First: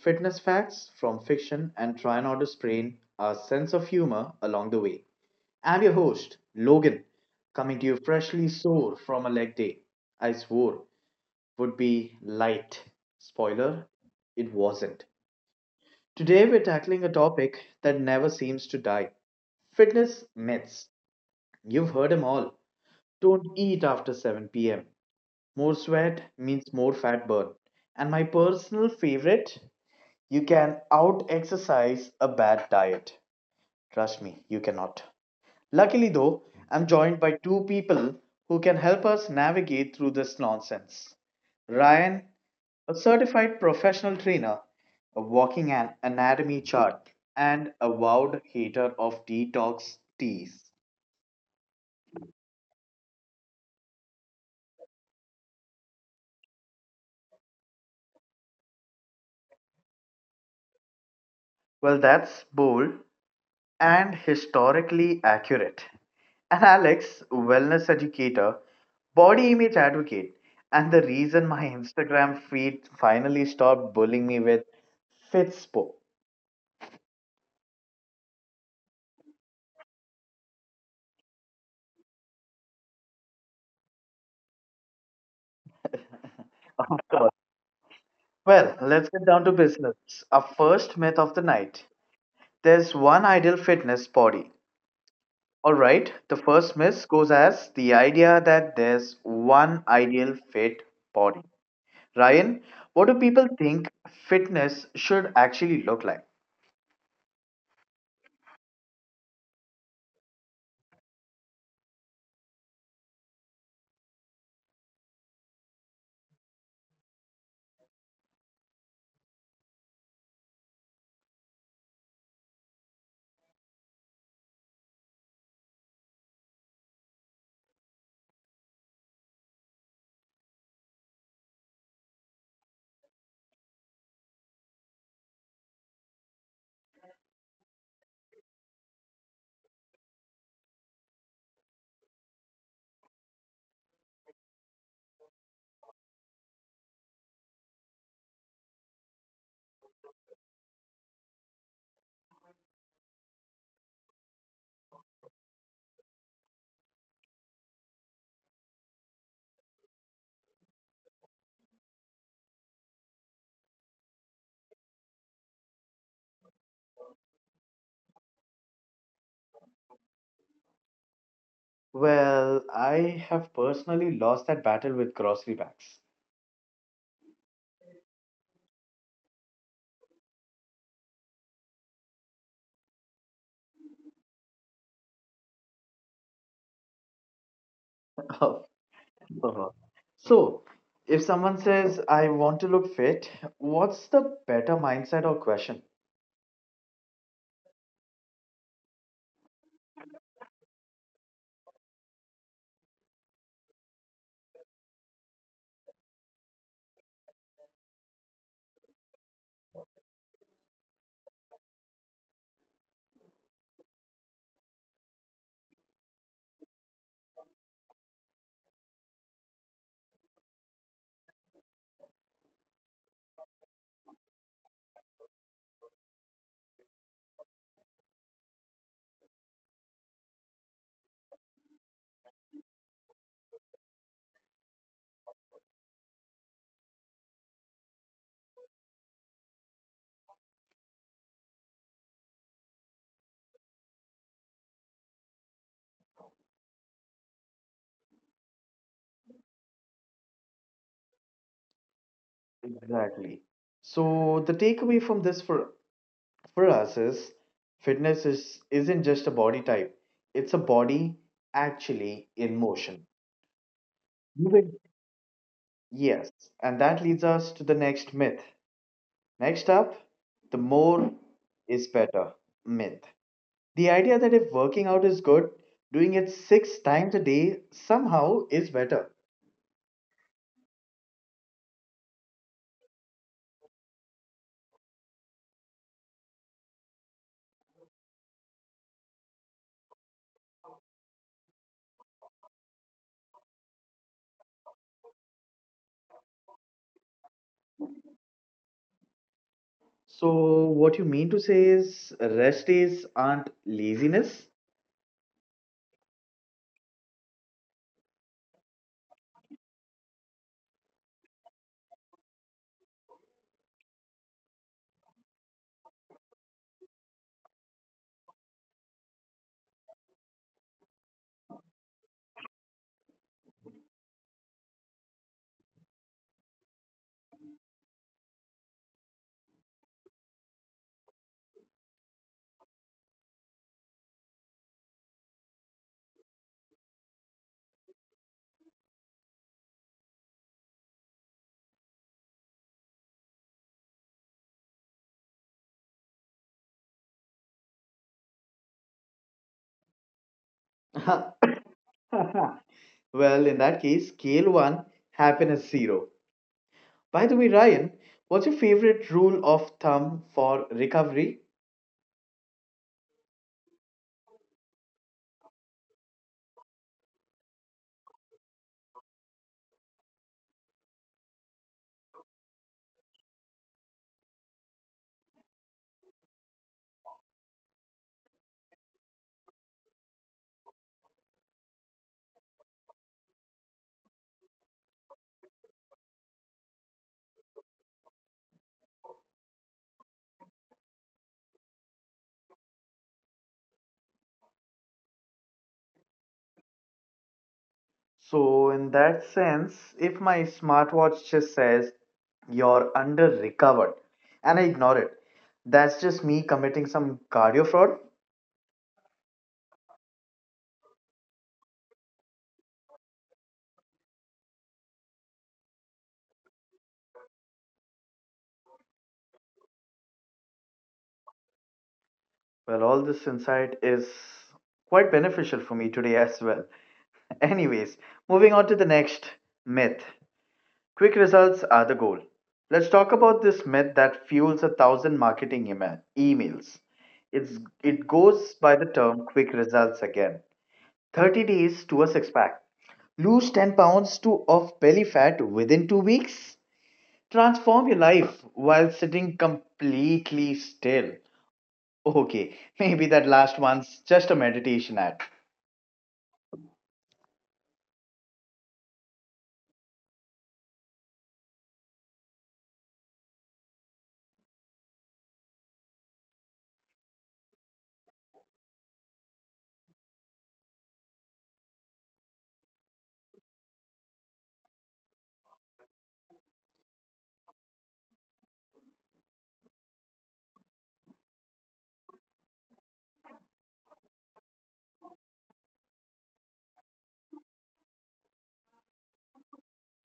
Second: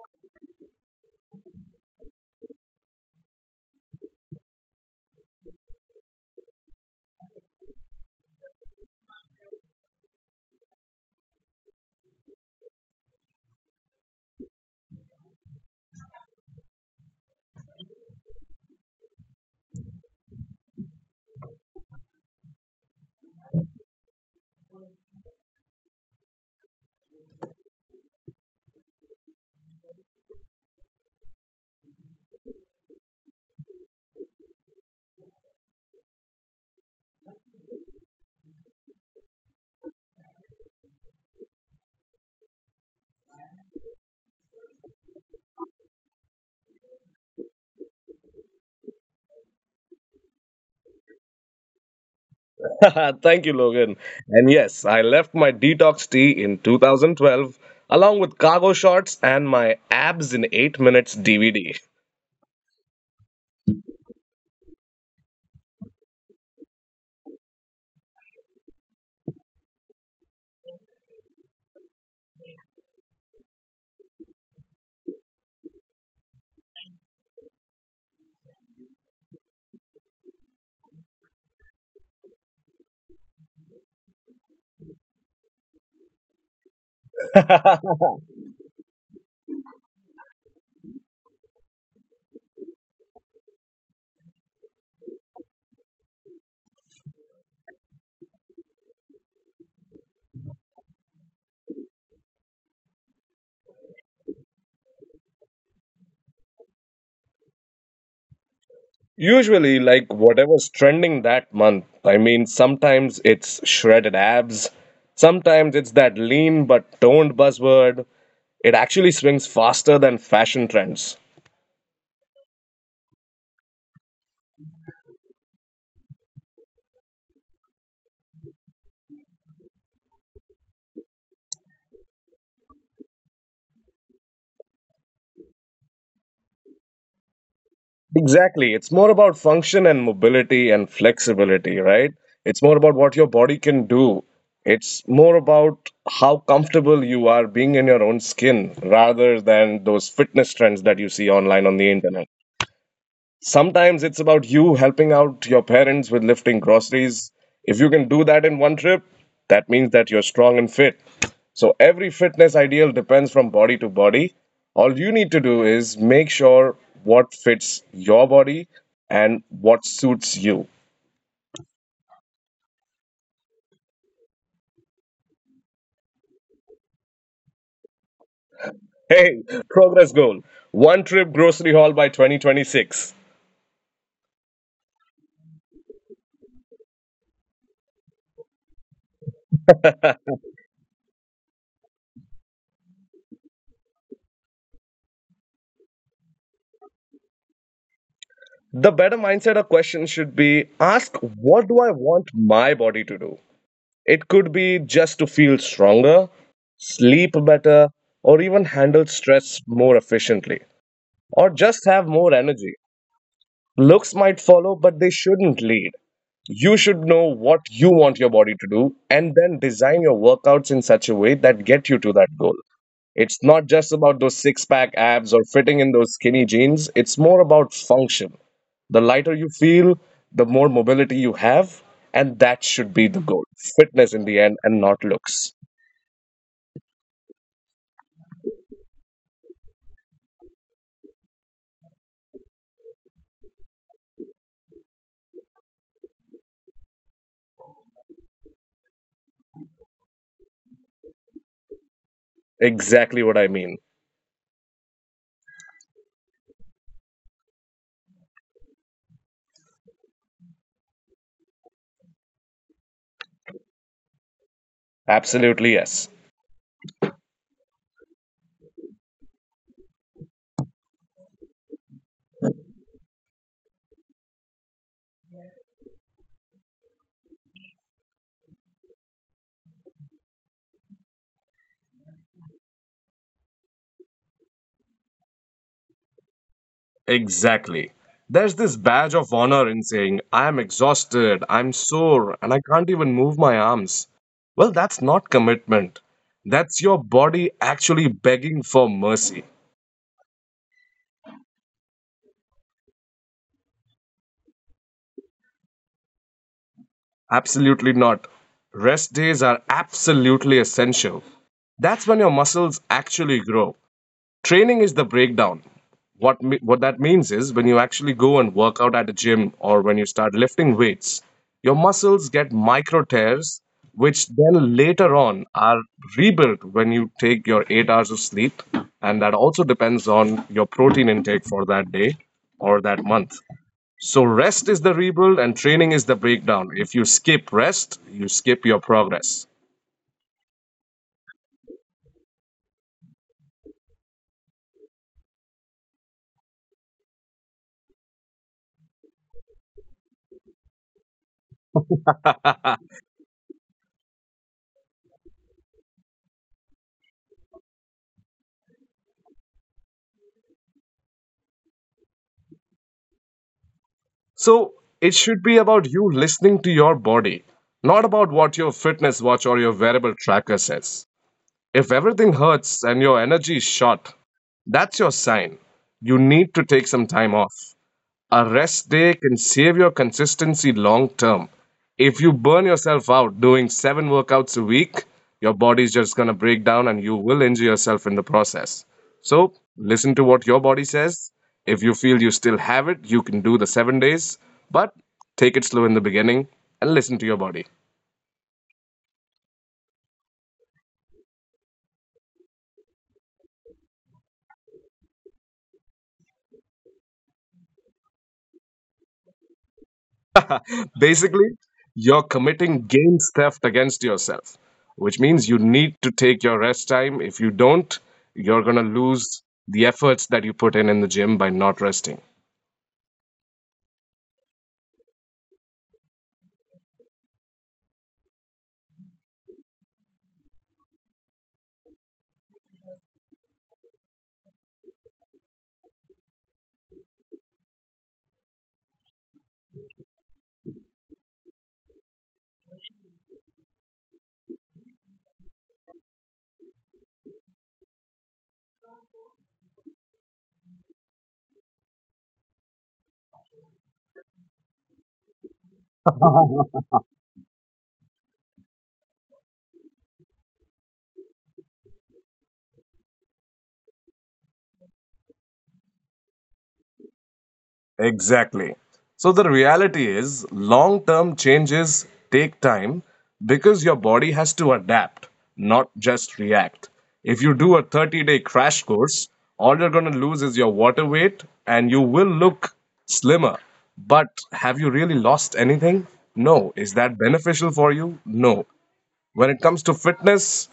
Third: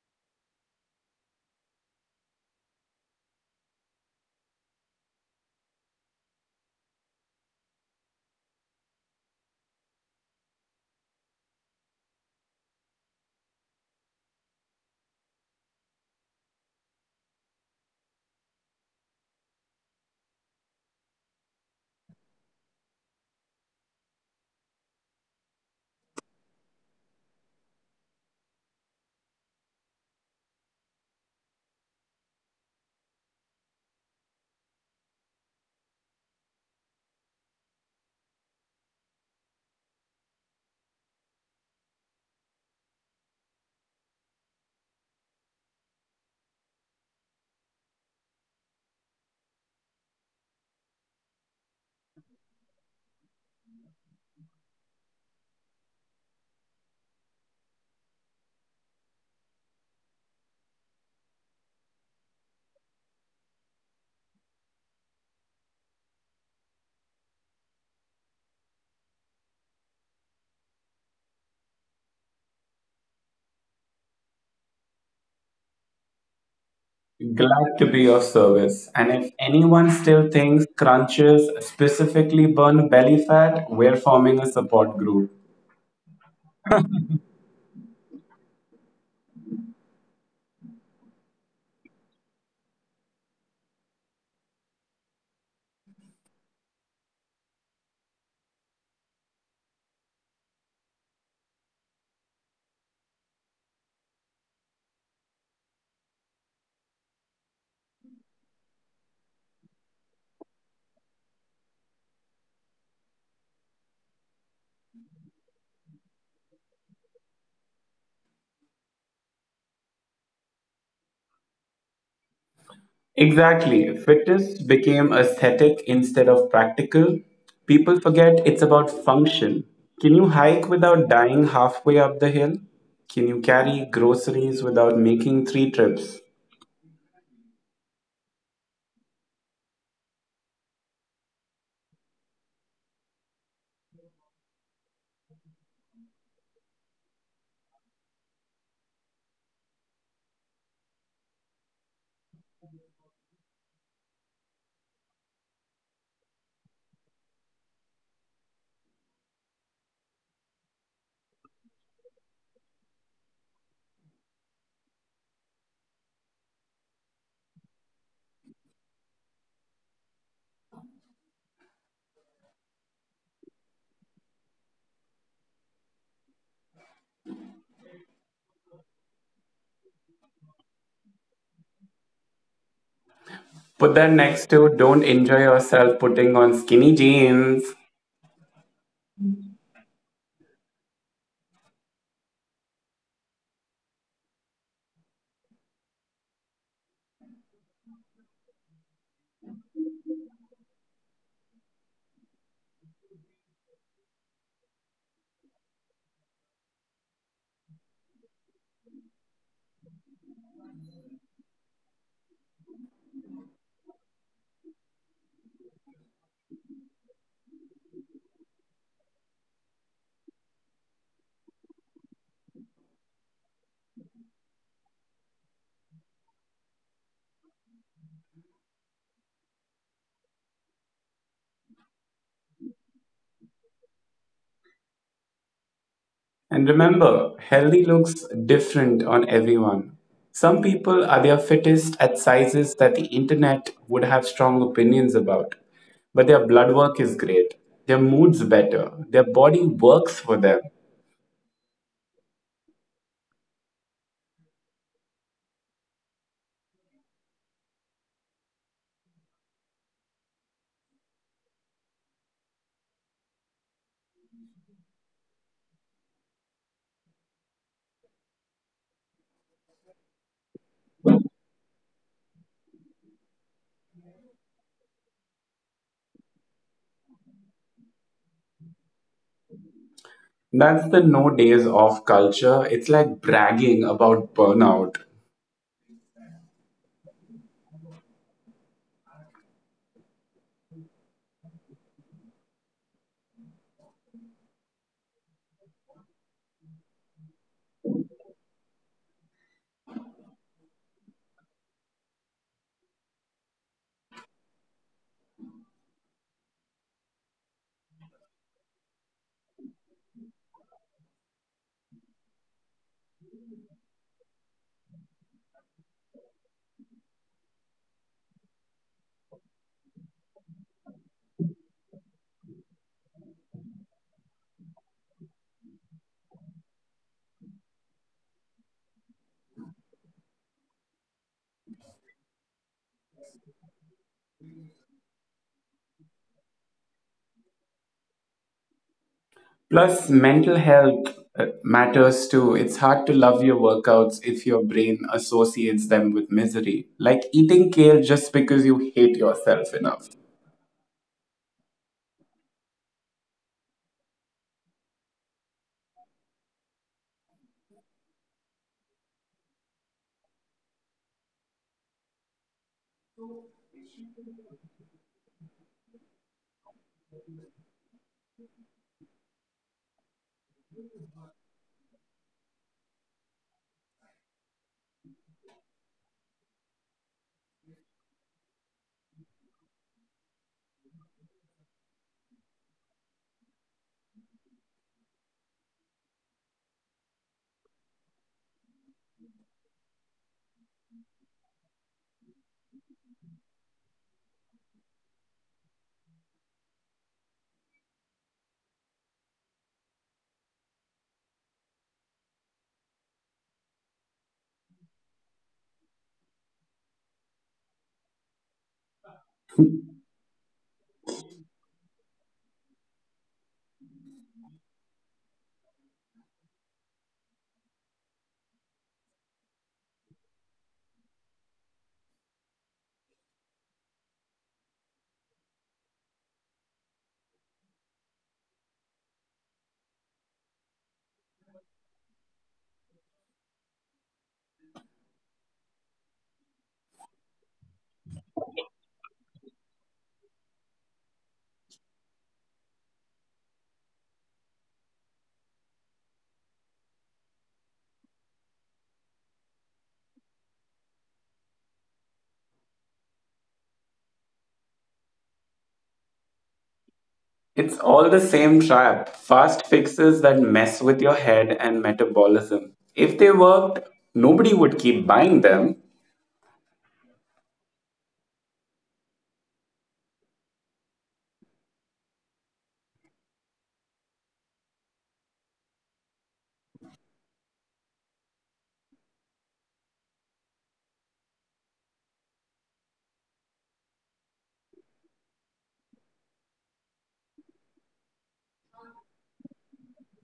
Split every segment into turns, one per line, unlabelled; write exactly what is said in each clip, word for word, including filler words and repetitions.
fitness facts from fiction and try not to sprain our sense of humor along the way. I'm your host, Logan, coming to you freshly sore from a leg day. I swore would be light. Spoiler, it wasn't. Today we're tackling a topic that never seems to die. Fitness myths. You've heard them all. Don't eat after seven p m. More sweat means more fat burn. And my personal favorite, you can out exercise a bad diet. Trust me, you cannot. Luckily, though, I'm joined by two people who can help us navigate through this nonsense. Ryan, a certified professional trainer, a walking an- anatomy chart, and avowed hater of detox teas.
Thank you, Logan. And yes, I left my detox tea in two thousand twelve along with cargo shorts and my abs in eight minutes D V D.
Well, that's bold, and historically accurate. And Alex, wellness educator, body image advocate, and the reason my Instagram feed finally stopped bullying me with Fitspo.
Glad to be of service. And if anyone still thinks crunches specifically burn belly fat, we're forming a support group.
Of course. Well, let's get down to business. Our first myth of the night. There's one ideal fitness body. Alright, the first myth goes as the idea that there's one ideal fit body. Ryan, what do people think fitness should actually look like?
Usually, like whatever's trending that month. I mean, sometimes it's shredded abs, sometimes it's that lean but toned buzzword. It actually swings faster than fashion trends.
Exactly. Fitness became aesthetic instead of practical. People forget it's about function. Can you hike without dying halfway up the hill? Can you carry groceries without making three trips?
Exactly. It's more about function and mobility and flexibility, right? It's more about what your body can do. It's more about how comfortable you are being in your own skin, rather than those fitness trends that you see online on the internet. Sometimes it's about you helping out your parents with lifting groceries. If you can do that in one trip, that means that you're strong and fit. So every fitness ideal depends from body to body. All you need to do is make sure what fits your body and what suits you.
Well, I have personally lost that battle with grocery bags.
Hey, progress goal. One trip grocery haul by twenty twenty-six.
Put that next to don't enjoy yourself putting on skinny jeans.
Oh, uh-huh. So, if someone says, I want to look fit, what's the better mindset or question?
The better mindset or question should be ask what do I want my body to do? It could be just to feel stronger, sleep better, or even handle stress more efficiently, or just have more energy. Looks might follow, but they shouldn't lead. You should know what you want your body to do and then design your workouts in such a way that get you to that goal. It's not just about those six pack abs or fitting in those skinny jeans, it's more about function. The lighter you feel, the more mobility you have, and that should be the goal fitness in the end and not looks.
And remember, healthy looks different on everyone. Some people are their fittest at sizes that the internet would have strong opinions about, but their blood work is great. Their mood's better. Their body works for them.
Exactly what I
Exactly.
mean.
So, the takeaway from this for, for us is fitness is, isn't just a body type, it's a body actually in motion. Moving.
Absolutely, yes.
Yes. And that leads us to the next myth. Next up, the more is better myth. The idea that if working out is good, doing it six times a day somehow is better.
That's the no days off culture. It's like bragging about burnout.
Exactly. There's this badge of honor in saying, I am exhausted, I'm sore, and I can't even move my arms. Well, that's not commitment. That's your body actually begging for mercy.
So, what you mean to say is rest days aren't laziness?
Absolutely not. Rest days are absolutely essential. That's when your muscles actually grow. Training is the breakdown. What me- what that means is when you actually go and work out at a gym or when you start lifting weights, your muscles get micro tears, which then later on are rebuilt when you take your eight hours of sleep, and that also depends on your protein intake for that day or that month. So rest is the rebuild and training is the breakdown. If you skip rest, you skip your progress.
Plus, mental health uh, matters too. It's hard to love your workouts if your brain associates them with misery, like eating kale just because you hate yourself enough.
Well, in that case, scale one, happiness zero. By the way, Ryan, what's your favorite rule of thumb for recovery?
So it should be about you listening to your body, not about what your fitness watch or your wearable tracker says. If everything hurts and your energy is shot, that's your sign. You need to take some time off. A rest day can save your consistency long term. If you burn yourself out doing seven workouts a week, your body's just going to break down and you will injure yourself in the process. So, listen to what your body says. If you feel you still have it, you can do the seven days, but take it slow in the beginning and listen to your body.
So, in that sense, if my smartwatch just says you're under recovered and I ignore it, that's just me committing some cardio fraud.
Basically, you're committing games theft against yourself, which means you need to take your rest time. If you don't, you're going to lose the efforts that you put in in the gym by not resting.
Well, all this insight is quite beneficial for me today as well. Anyways, moving on to the next myth, quick results are the goal. Let's talk about this myth that fuels a thousand marketing ema- emails. It's, it goes by the term quick results again, thirty days to a six pack. Lose ten pounds to of belly fat within two weeks. Transform your life while sitting completely still. Okay, maybe that last one's just a meditation act.
It's all the same trap fast fixes that mess with your head and metabolism. If they worked, nobody would keep buying them.
Exactly. So the reality is long-term changes take time because your body has to adapt, not just react. If you do a thirty-day crash course, all you're going to lose is your water weight and you will look slimmer. But have you really lost anything? No. Is that beneficial for you? No. When it comes to fitness,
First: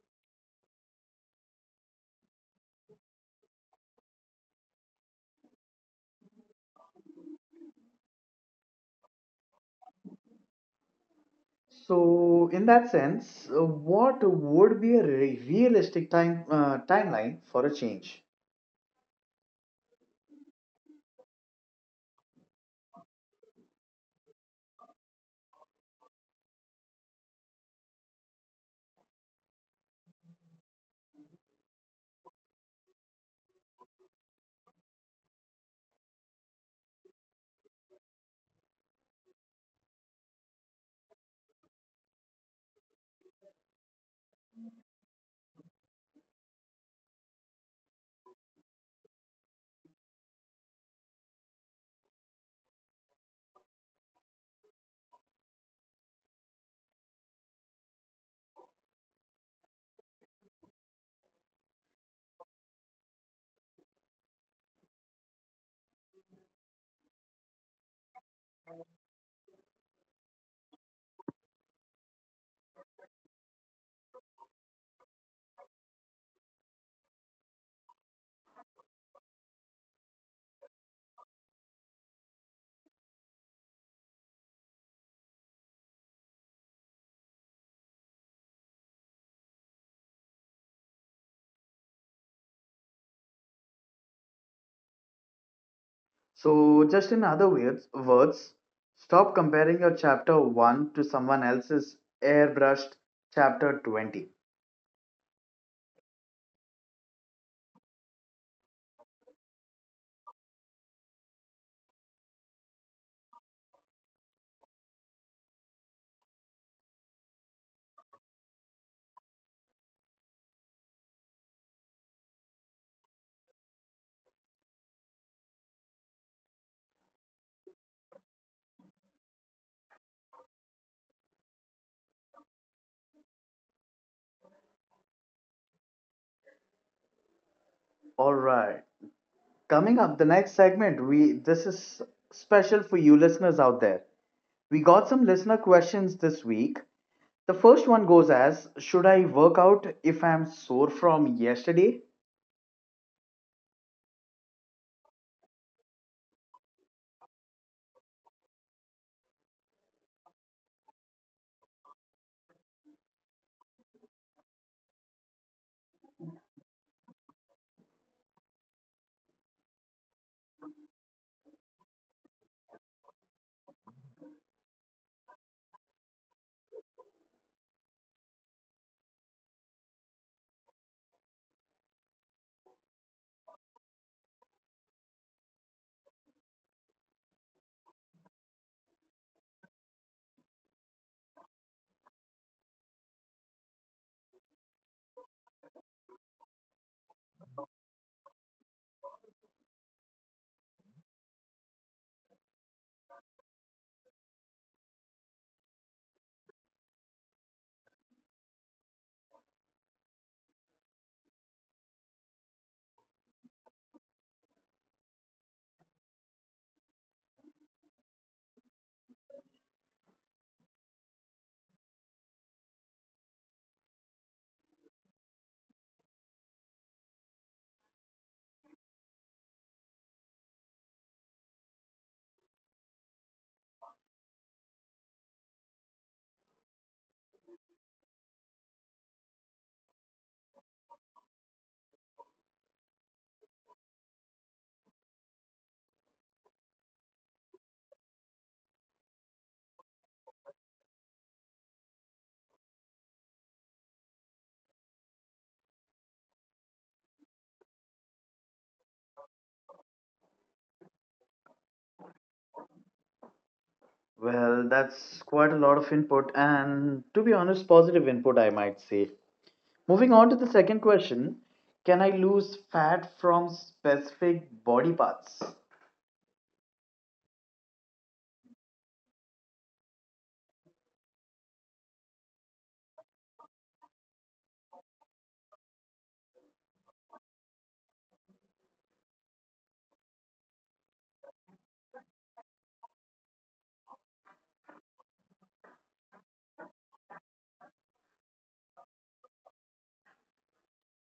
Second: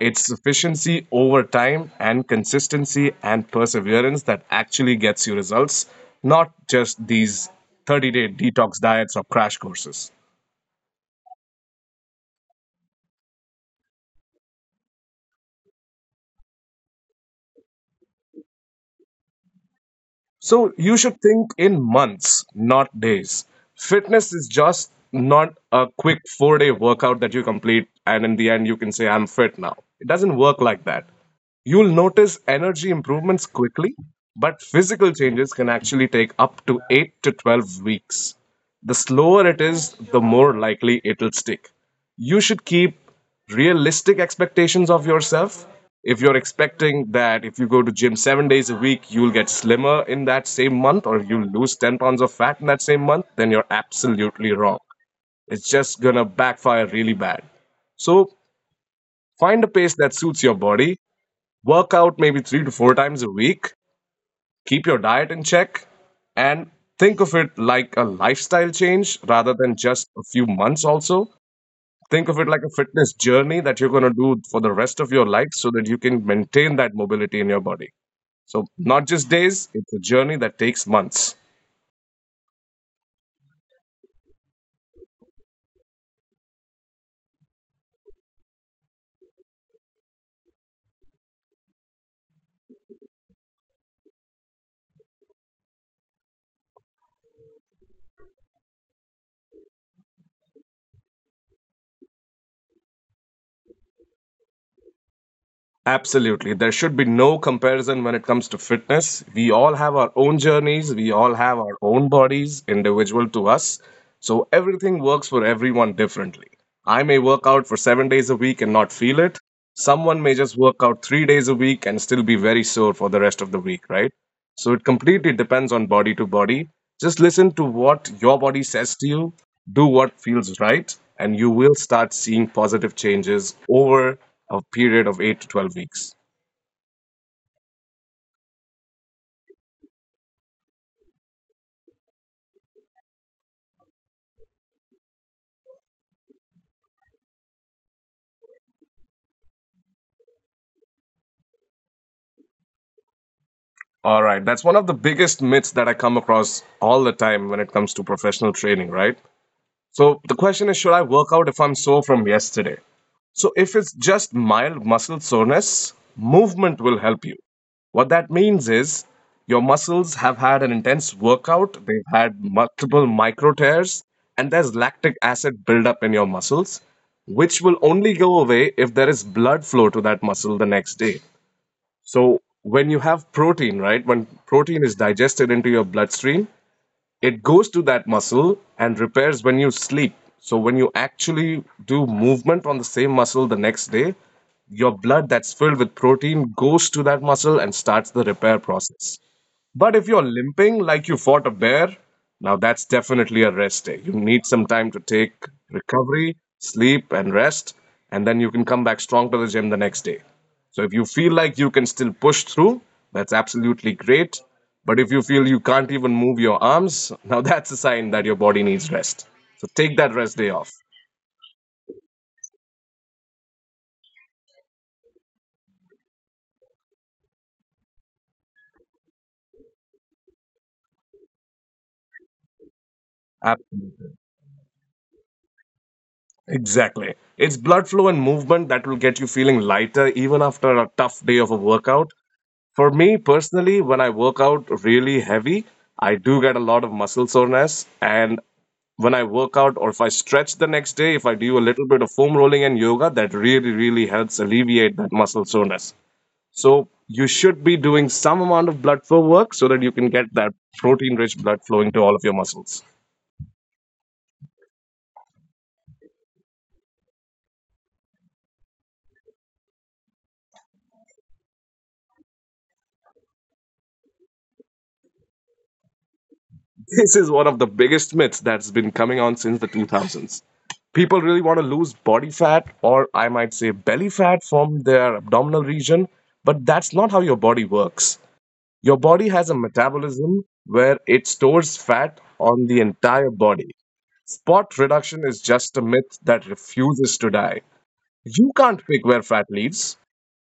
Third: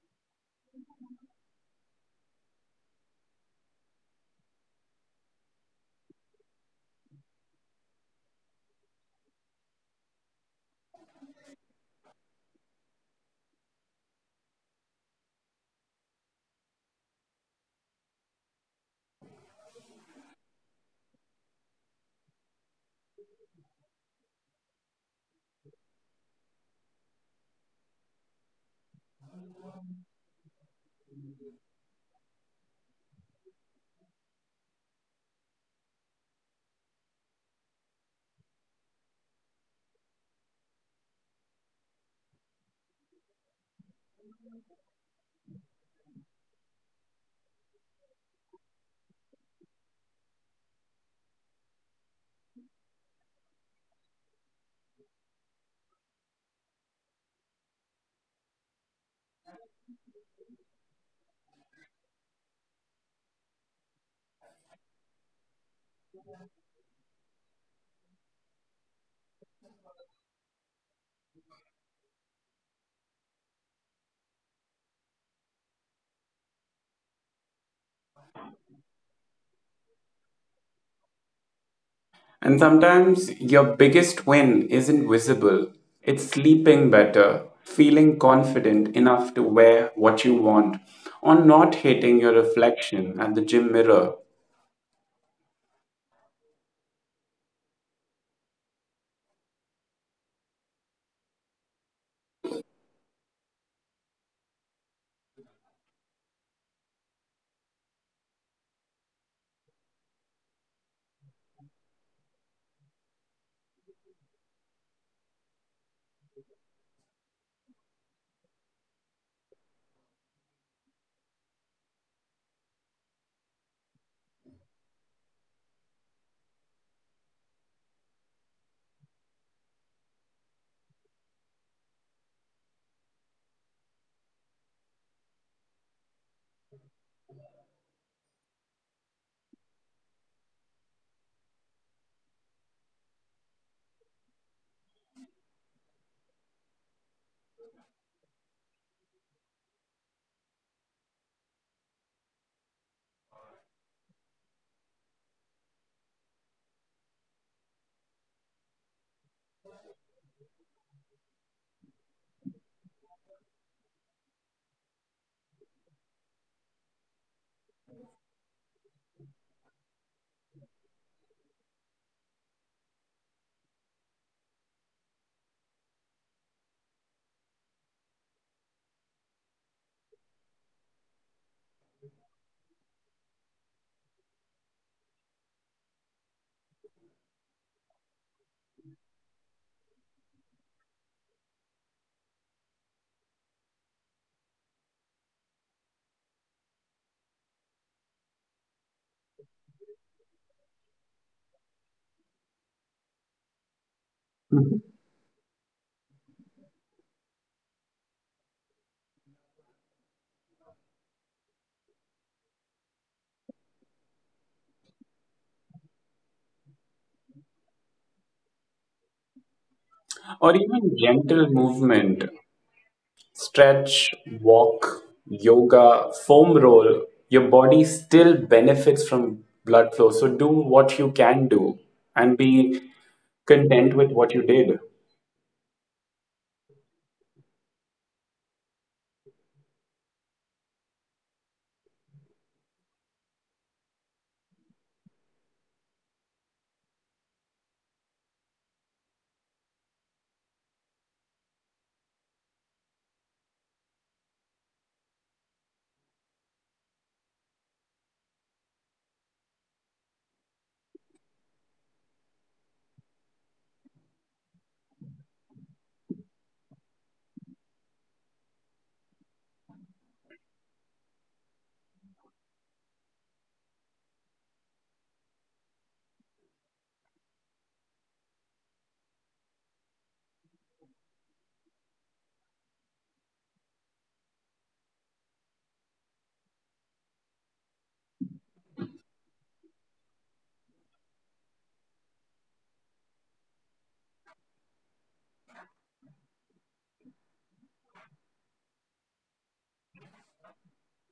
it's efficiency over time and consistency and perseverance that actually gets you results, not just these thirty day detox diets or crash courses.
So, in that sense, uh, what would be a re- realistic time uh, timeline for a change?
So you should think in months, not days. Fitness is just not a quick four day workout that you complete and in the end you can say, I'm fit now. It doesn't work like that. You'll notice energy improvements quickly, but physical changes can actually take up to eight to twelve weeks. The slower it is, the more likely it'll stick. You should keep realistic expectations of yourself. If you're expecting that if you go to gym seven days a week, you'll get slimmer in that same month or you'll lose ten pounds of fat in that same month, then you're absolutely wrong. It's just going to backfire really bad. So, find a pace that suits your body. Work out maybe three to four times a week. Keep your diet in check and think of it like a lifestyle change rather than just a few months, also. Think of it like a fitness journey that you're going to do for the rest of your life so that you can maintain that mobility in your body. So, not just days, it's a journey that takes months.
And sometimes your biggest win isn't visible. It's sleeping better, feeling confident enough to wear what you want, or not hating your reflection at the gym mirror,
So, just in other words, words, stop comparing your chapter one to someone else's airbrushed chapter twenty.
Absolutely. There should be no comparison when it comes to fitness. We all have our own journeys, we all have our own bodies, individual to us. So everything works for everyone differently. I may work out for seven days a week and not feel it. Someone may just work out three days a week and still be very sore for the rest of the week, right? So it completely depends on body to body. Just listen to what your body says to you, do what feels right, and you will start seeing positive changes over a period of eight to twelve weeks.
All right. Coming up, the next segment, we this is special for you listeners out there. We got some listener questions this week. The first one goes as, should I work out if I'm sore from yesterday?
All right, that's one of the biggest myths that I come across all the time when it comes to professional training, right? So the question is should I work out if I'm sore from yesterday? So if it's just mild muscle soreness, movement will help you. What that means is your muscles have had an intense workout, they've had multiple micro tears, and there's lactic acid buildup in your muscles, which will only go away if there is blood flow to that muscle the next day. So when you have protein, right, when protein is digested into your bloodstream, it goes to that muscle and repairs when you sleep. So when you actually do movement on the same muscle the next day, your blood that's filled with protein goes to that muscle and starts the repair process. But if you're limping like you fought a bear, now that's definitely a rest day. You need some time to take recovery, sleep, and rest, and then you can come back strong to the gym the next day. So if you feel like you can still push through, that's absolutely great. But if you feel you can't even move your arms, now that's a sign that your body needs rest. So take that rest
or
day off.
even gentle movement stretch, walk, yoga, foam roll, your body still benefits from blood flow. So do what you can do and be content
Ab-
with what you did.
Exactly. It's blood flow and movement that will get you feeling lighter even after a tough day of a workout. For me personally, when I work out really heavy, I do get a lot of muscle soreness. And when I work out or if I stretch the next day, if I do a little bit of foam rolling and yoga, that really, really helps alleviate that muscle soreness. So you should be doing some amount of blood flow work so that you can get that protein rich blood flowing to all of your muscles.
Well, that's quite a lot of input, and to be honest, positive input, I might say. Moving on to the second question, can I lose fat from specific body parts?
This is one of the biggest myths that's been coming on since the two thousands. People really want to lose body fat, or I might say belly fat, from their abdominal region, but that's not how your body works. Your body has a metabolism where it stores fat on the entire body. Spot reduction is just a myth that refuses to die. You can't pick where fat leaves,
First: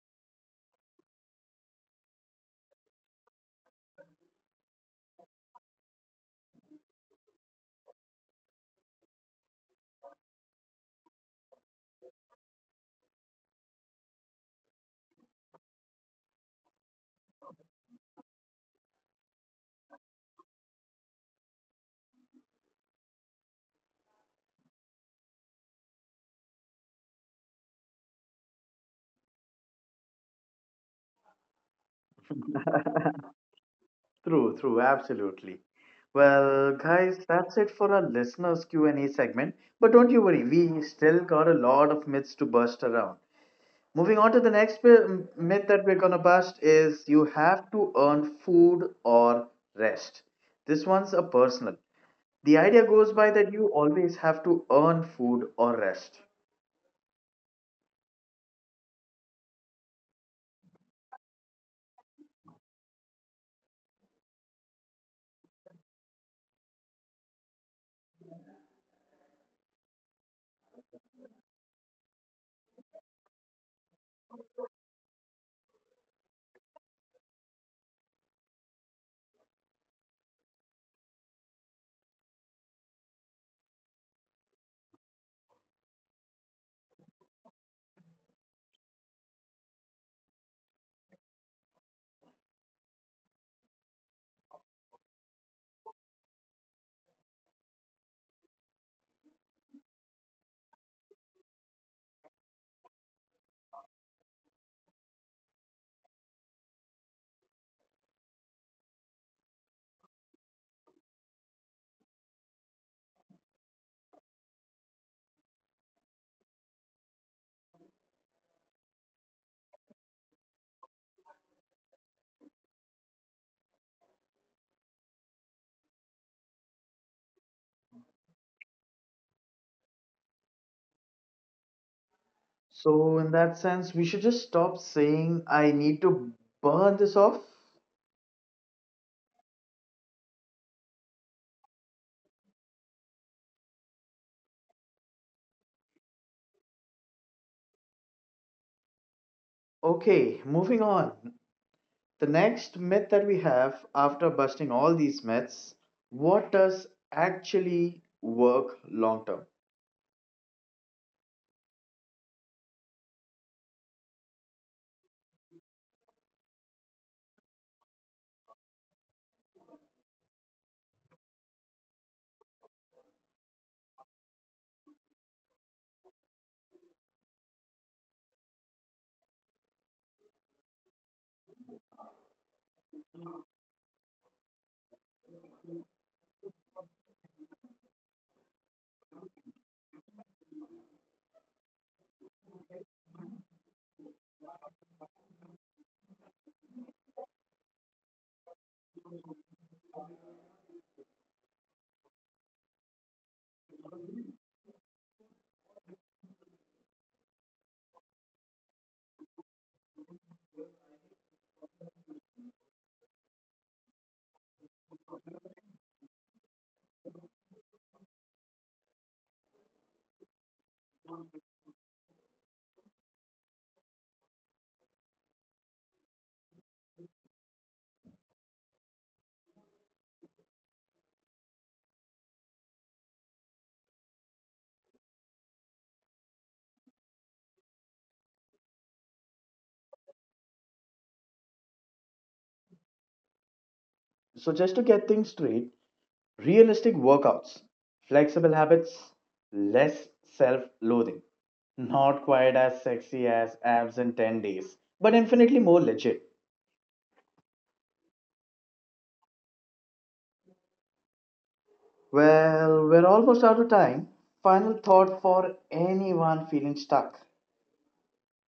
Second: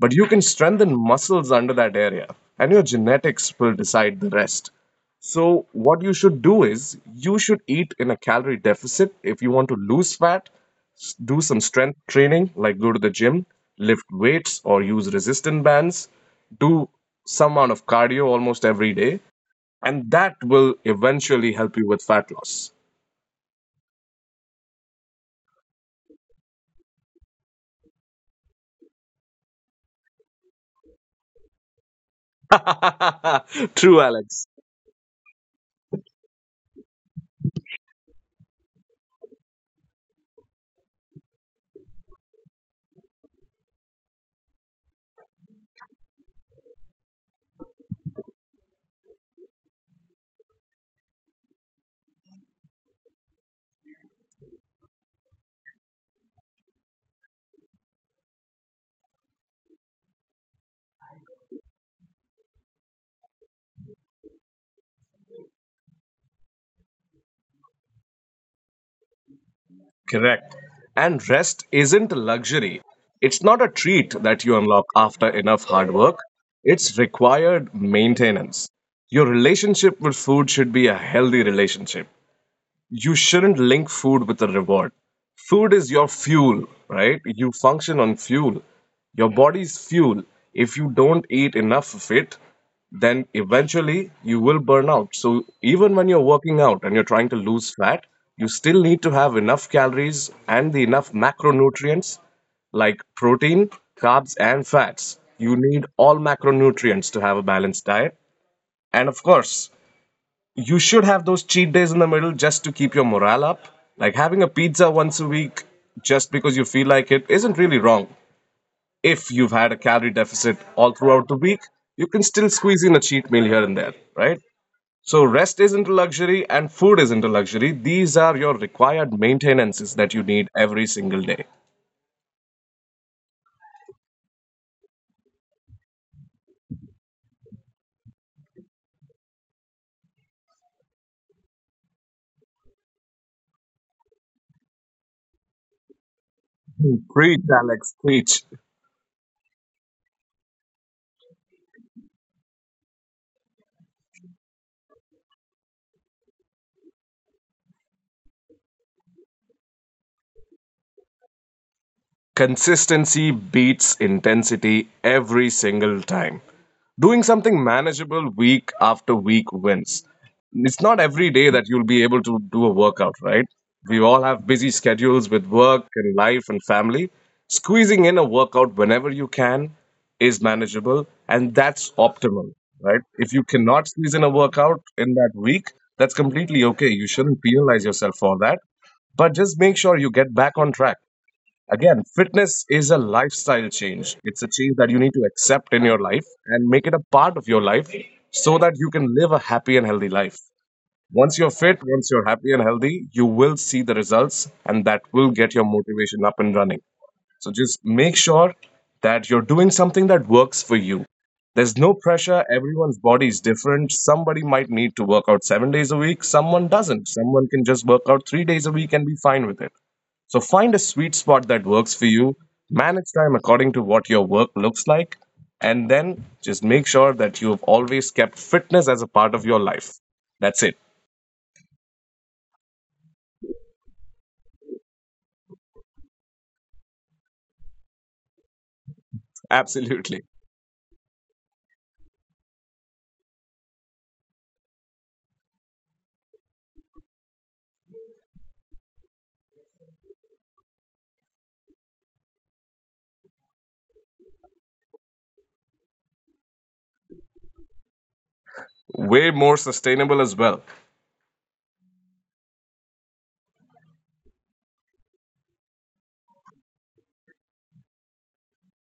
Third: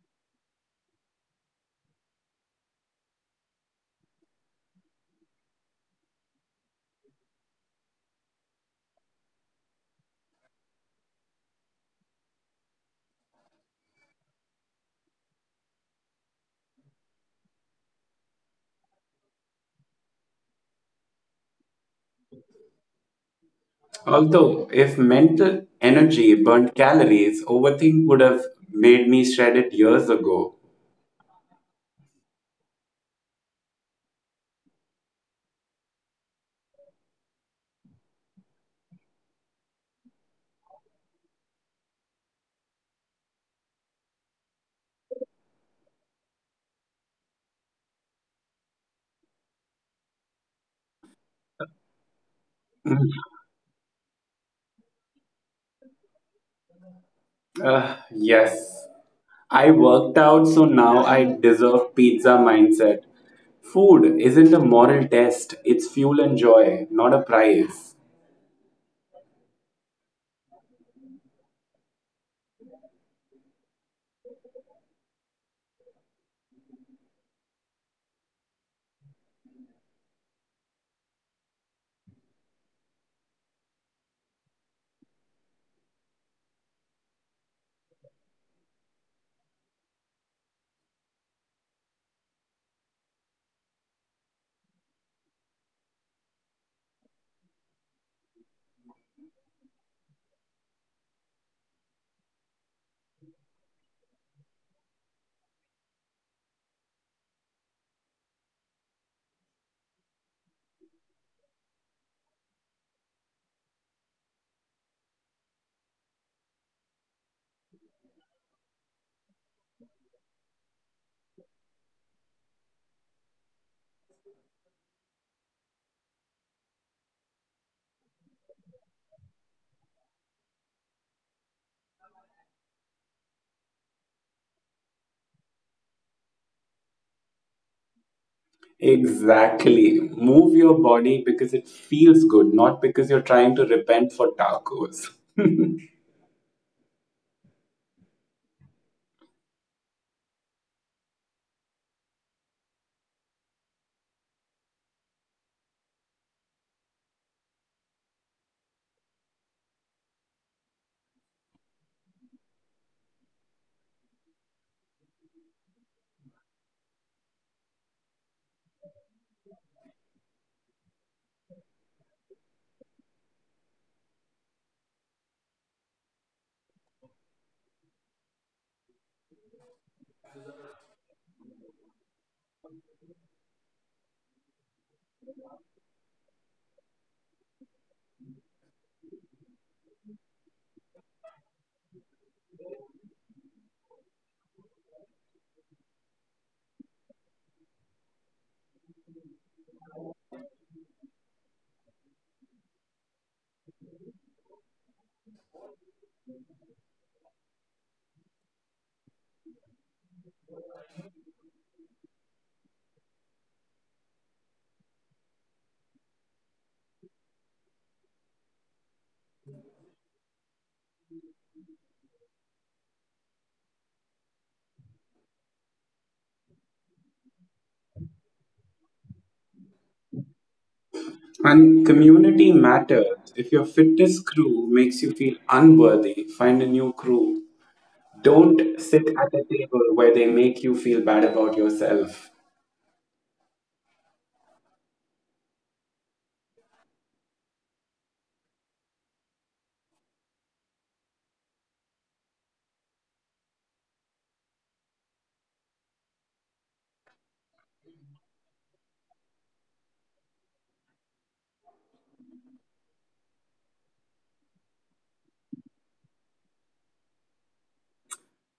but you can strengthen muscles under that area, and your genetics will decide the rest. So, what you should do is you should eat in a calorie deficit. If you want to lose fat, s- do some strength training, like go to the gym, lift weights, or use resistance bands. Do some amount of cardio almost every day, and that will eventually help you with fat loss.
Although, if mental energy burned calories, overthink would have made me shred it years ago.
True, Alex.
True, true, absolutely. Well, guys, that's it for our listeners Q and A segment. But don't you worry, we still got a lot of myths to bust around. Moving on to the next pi- myth that we're gonna bust is you have to earn food or rest. This one's a personal. The idea
Mm.
goes by that you always have to earn food or rest.
Uh, yes. I worked out, so now I deserve pizza mindset. Food isn't a moral test, it's fuel and joy, not a prize.
Correct. And rest isn't a luxury. It's not a treat that you unlock after enough hard work. It's required maintenance. Your relationship with food should be a healthy relationship. You shouldn't link food with a reward. Food is your fuel, right? You function on fuel. Your body's fuel. If you don't eat enough of it, then eventually you will burn out. So even when you're working out and you're trying to lose fat, you still need to have enough calories and the enough macronutrients like protein, carbs, and fats. You need all macronutrients to have a balanced diet. And of course, you should have those cheat days in the middle just to keep your morale up. Like having a pizza once a week just because you feel like it isn't really wrong. If you've had a calorie deficit all throughout the week, you can still squeeze in a cheat meal here and there, right? So, rest isn't a luxury and food isn't a luxury. These are your required maintenances that you need every single day.
So in that sense, we should just stop saying I need to burn this off.
Exactly. Move your body because it feels good, not because you're trying to repent for tacos.
Preach, Alex, preach.
Okay, moving on. The next myth that we have after busting all these myths, what does actually work long term?
Consistency beats intensity every single time. Doing something manageable week after week wins. It's not every day that you'll be able to do a workout, right? We all have busy schedules with work and life and family. Squeezing in a workout whenever you can is manageable and that's optimal, right? If you cannot squeeze in a workout in that week, that's completely okay. You shouldn't penalize yourself for that, but just make sure you get back on track. Again, fitness is a lifestyle change. It's a change that you need to accept in your life and make it a part of your life so that you can live a happy and healthy life. Once you're fit, once you're happy and healthy, you will see the results and that will get your motivation up and running. So just make sure that you're doing something that works for you. There's no pressure. Everyone's body is different. Somebody might need to work out seven days a week. Someone doesn't. Someone can just work out three days a week and be fine with it. So find a sweet spot that works for you, manage time according to what your work looks like, and then just make sure that you have always kept fitness as a part of your life. That's it.
And community matters. If your fitness crew makes you feel unworthy, find a new crew. Don't sit at a table
Absolutely.
where they make you feel bad about yourself.
So just to get things straight, realistic workouts, flexible habits, less self loathing. Not quite as sexy as abs in ten days, but infinitely more legit.
Way more sustainable as well.
Well, we're almost out of time. Final thought for anyone feeling stuck.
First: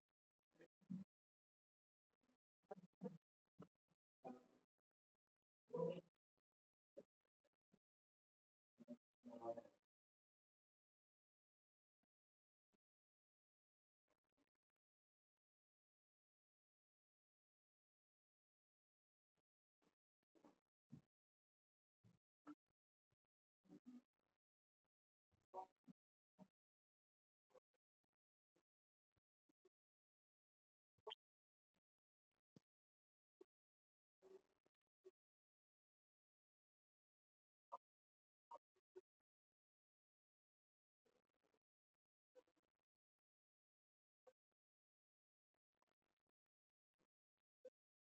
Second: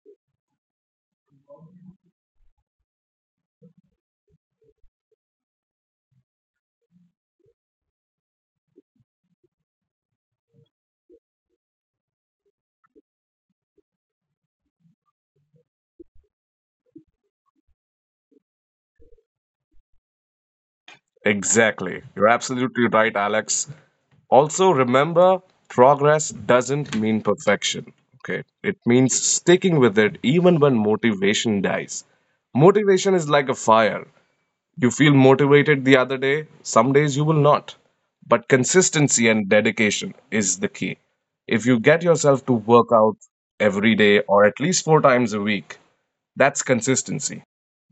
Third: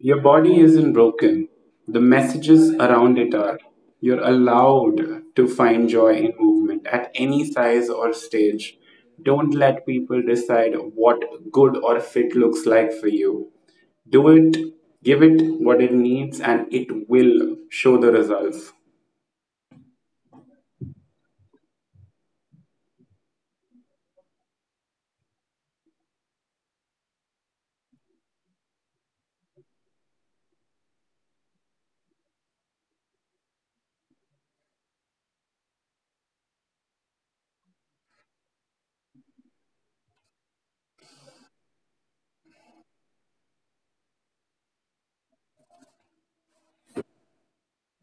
Your body isn't broken. The messages around it are you're allowed to find joy in movement at any size or stage. Don't let people decide what good or fit looks like for you. Do it, give it what it needs, and it will show the results.
Exactly. You're absolutely right, Alex. Also, remember progress doesn't mean perfection. Okay. It means sticking with it even when motivation dies. Motivation is like a fire. You feel motivated the other day, some days you will not. But consistency and dedication is the key. If you get yourself to work out every day or at least four times a week, that's consistency,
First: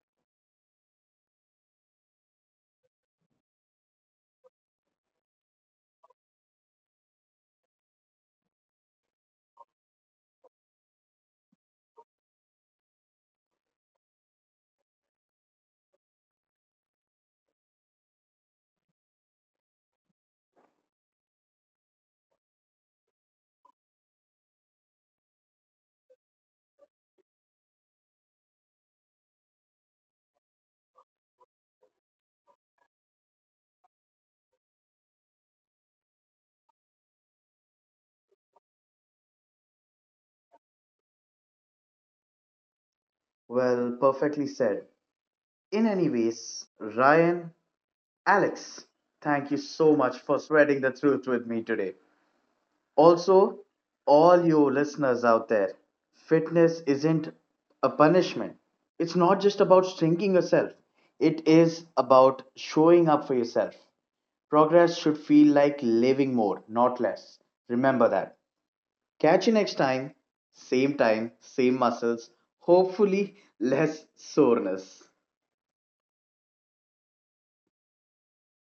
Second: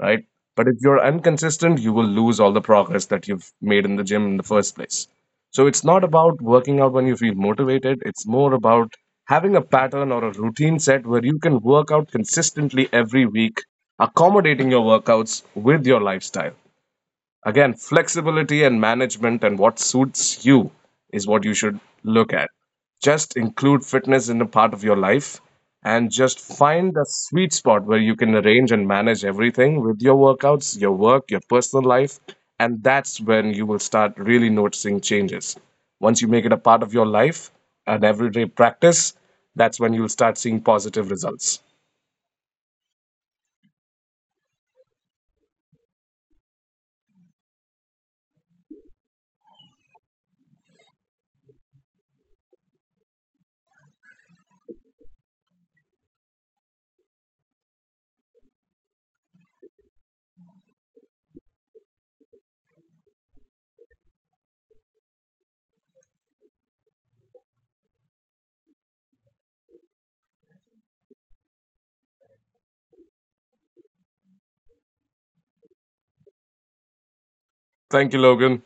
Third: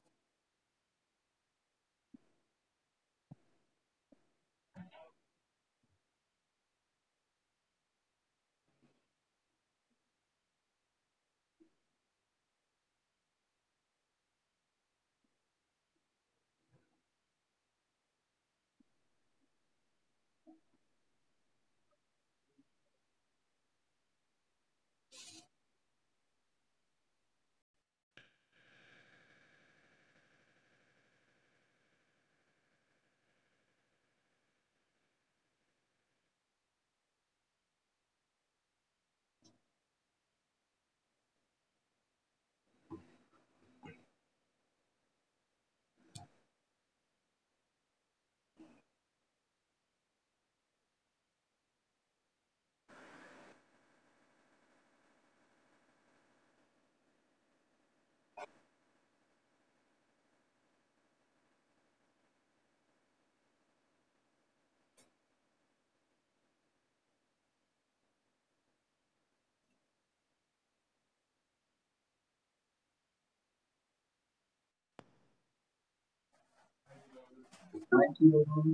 right? But if you're inconsistent, you will lose all the progress that you've made in the gym in the first place. So it's not about working out when you feel motivated, it's more about having a pattern or a routine set where you can work out consistently every week, accommodating your workouts with your lifestyle. Again, flexibility and management and what suits you is what you should look at. Just include fitness in a part of your life and just find a sweet spot where you can arrange and manage everything with your workouts, your work, your personal life. And that's when you will start really noticing changes. Once you make it a part of your life, an everyday practice, that's when you'll start seeing positive results.
Well, perfectly said. In any ways, Ryan, Alex, thank you so much for spreading the truth with me today. Also, all you listeners out there, fitness isn't a punishment. It's not just about shrinking yourself, it is about showing up for yourself. Progress should feel like living more, not less. Remember that. Catch you next time, same time, same muscles, hopefully less soreness.
Thank you, Logan.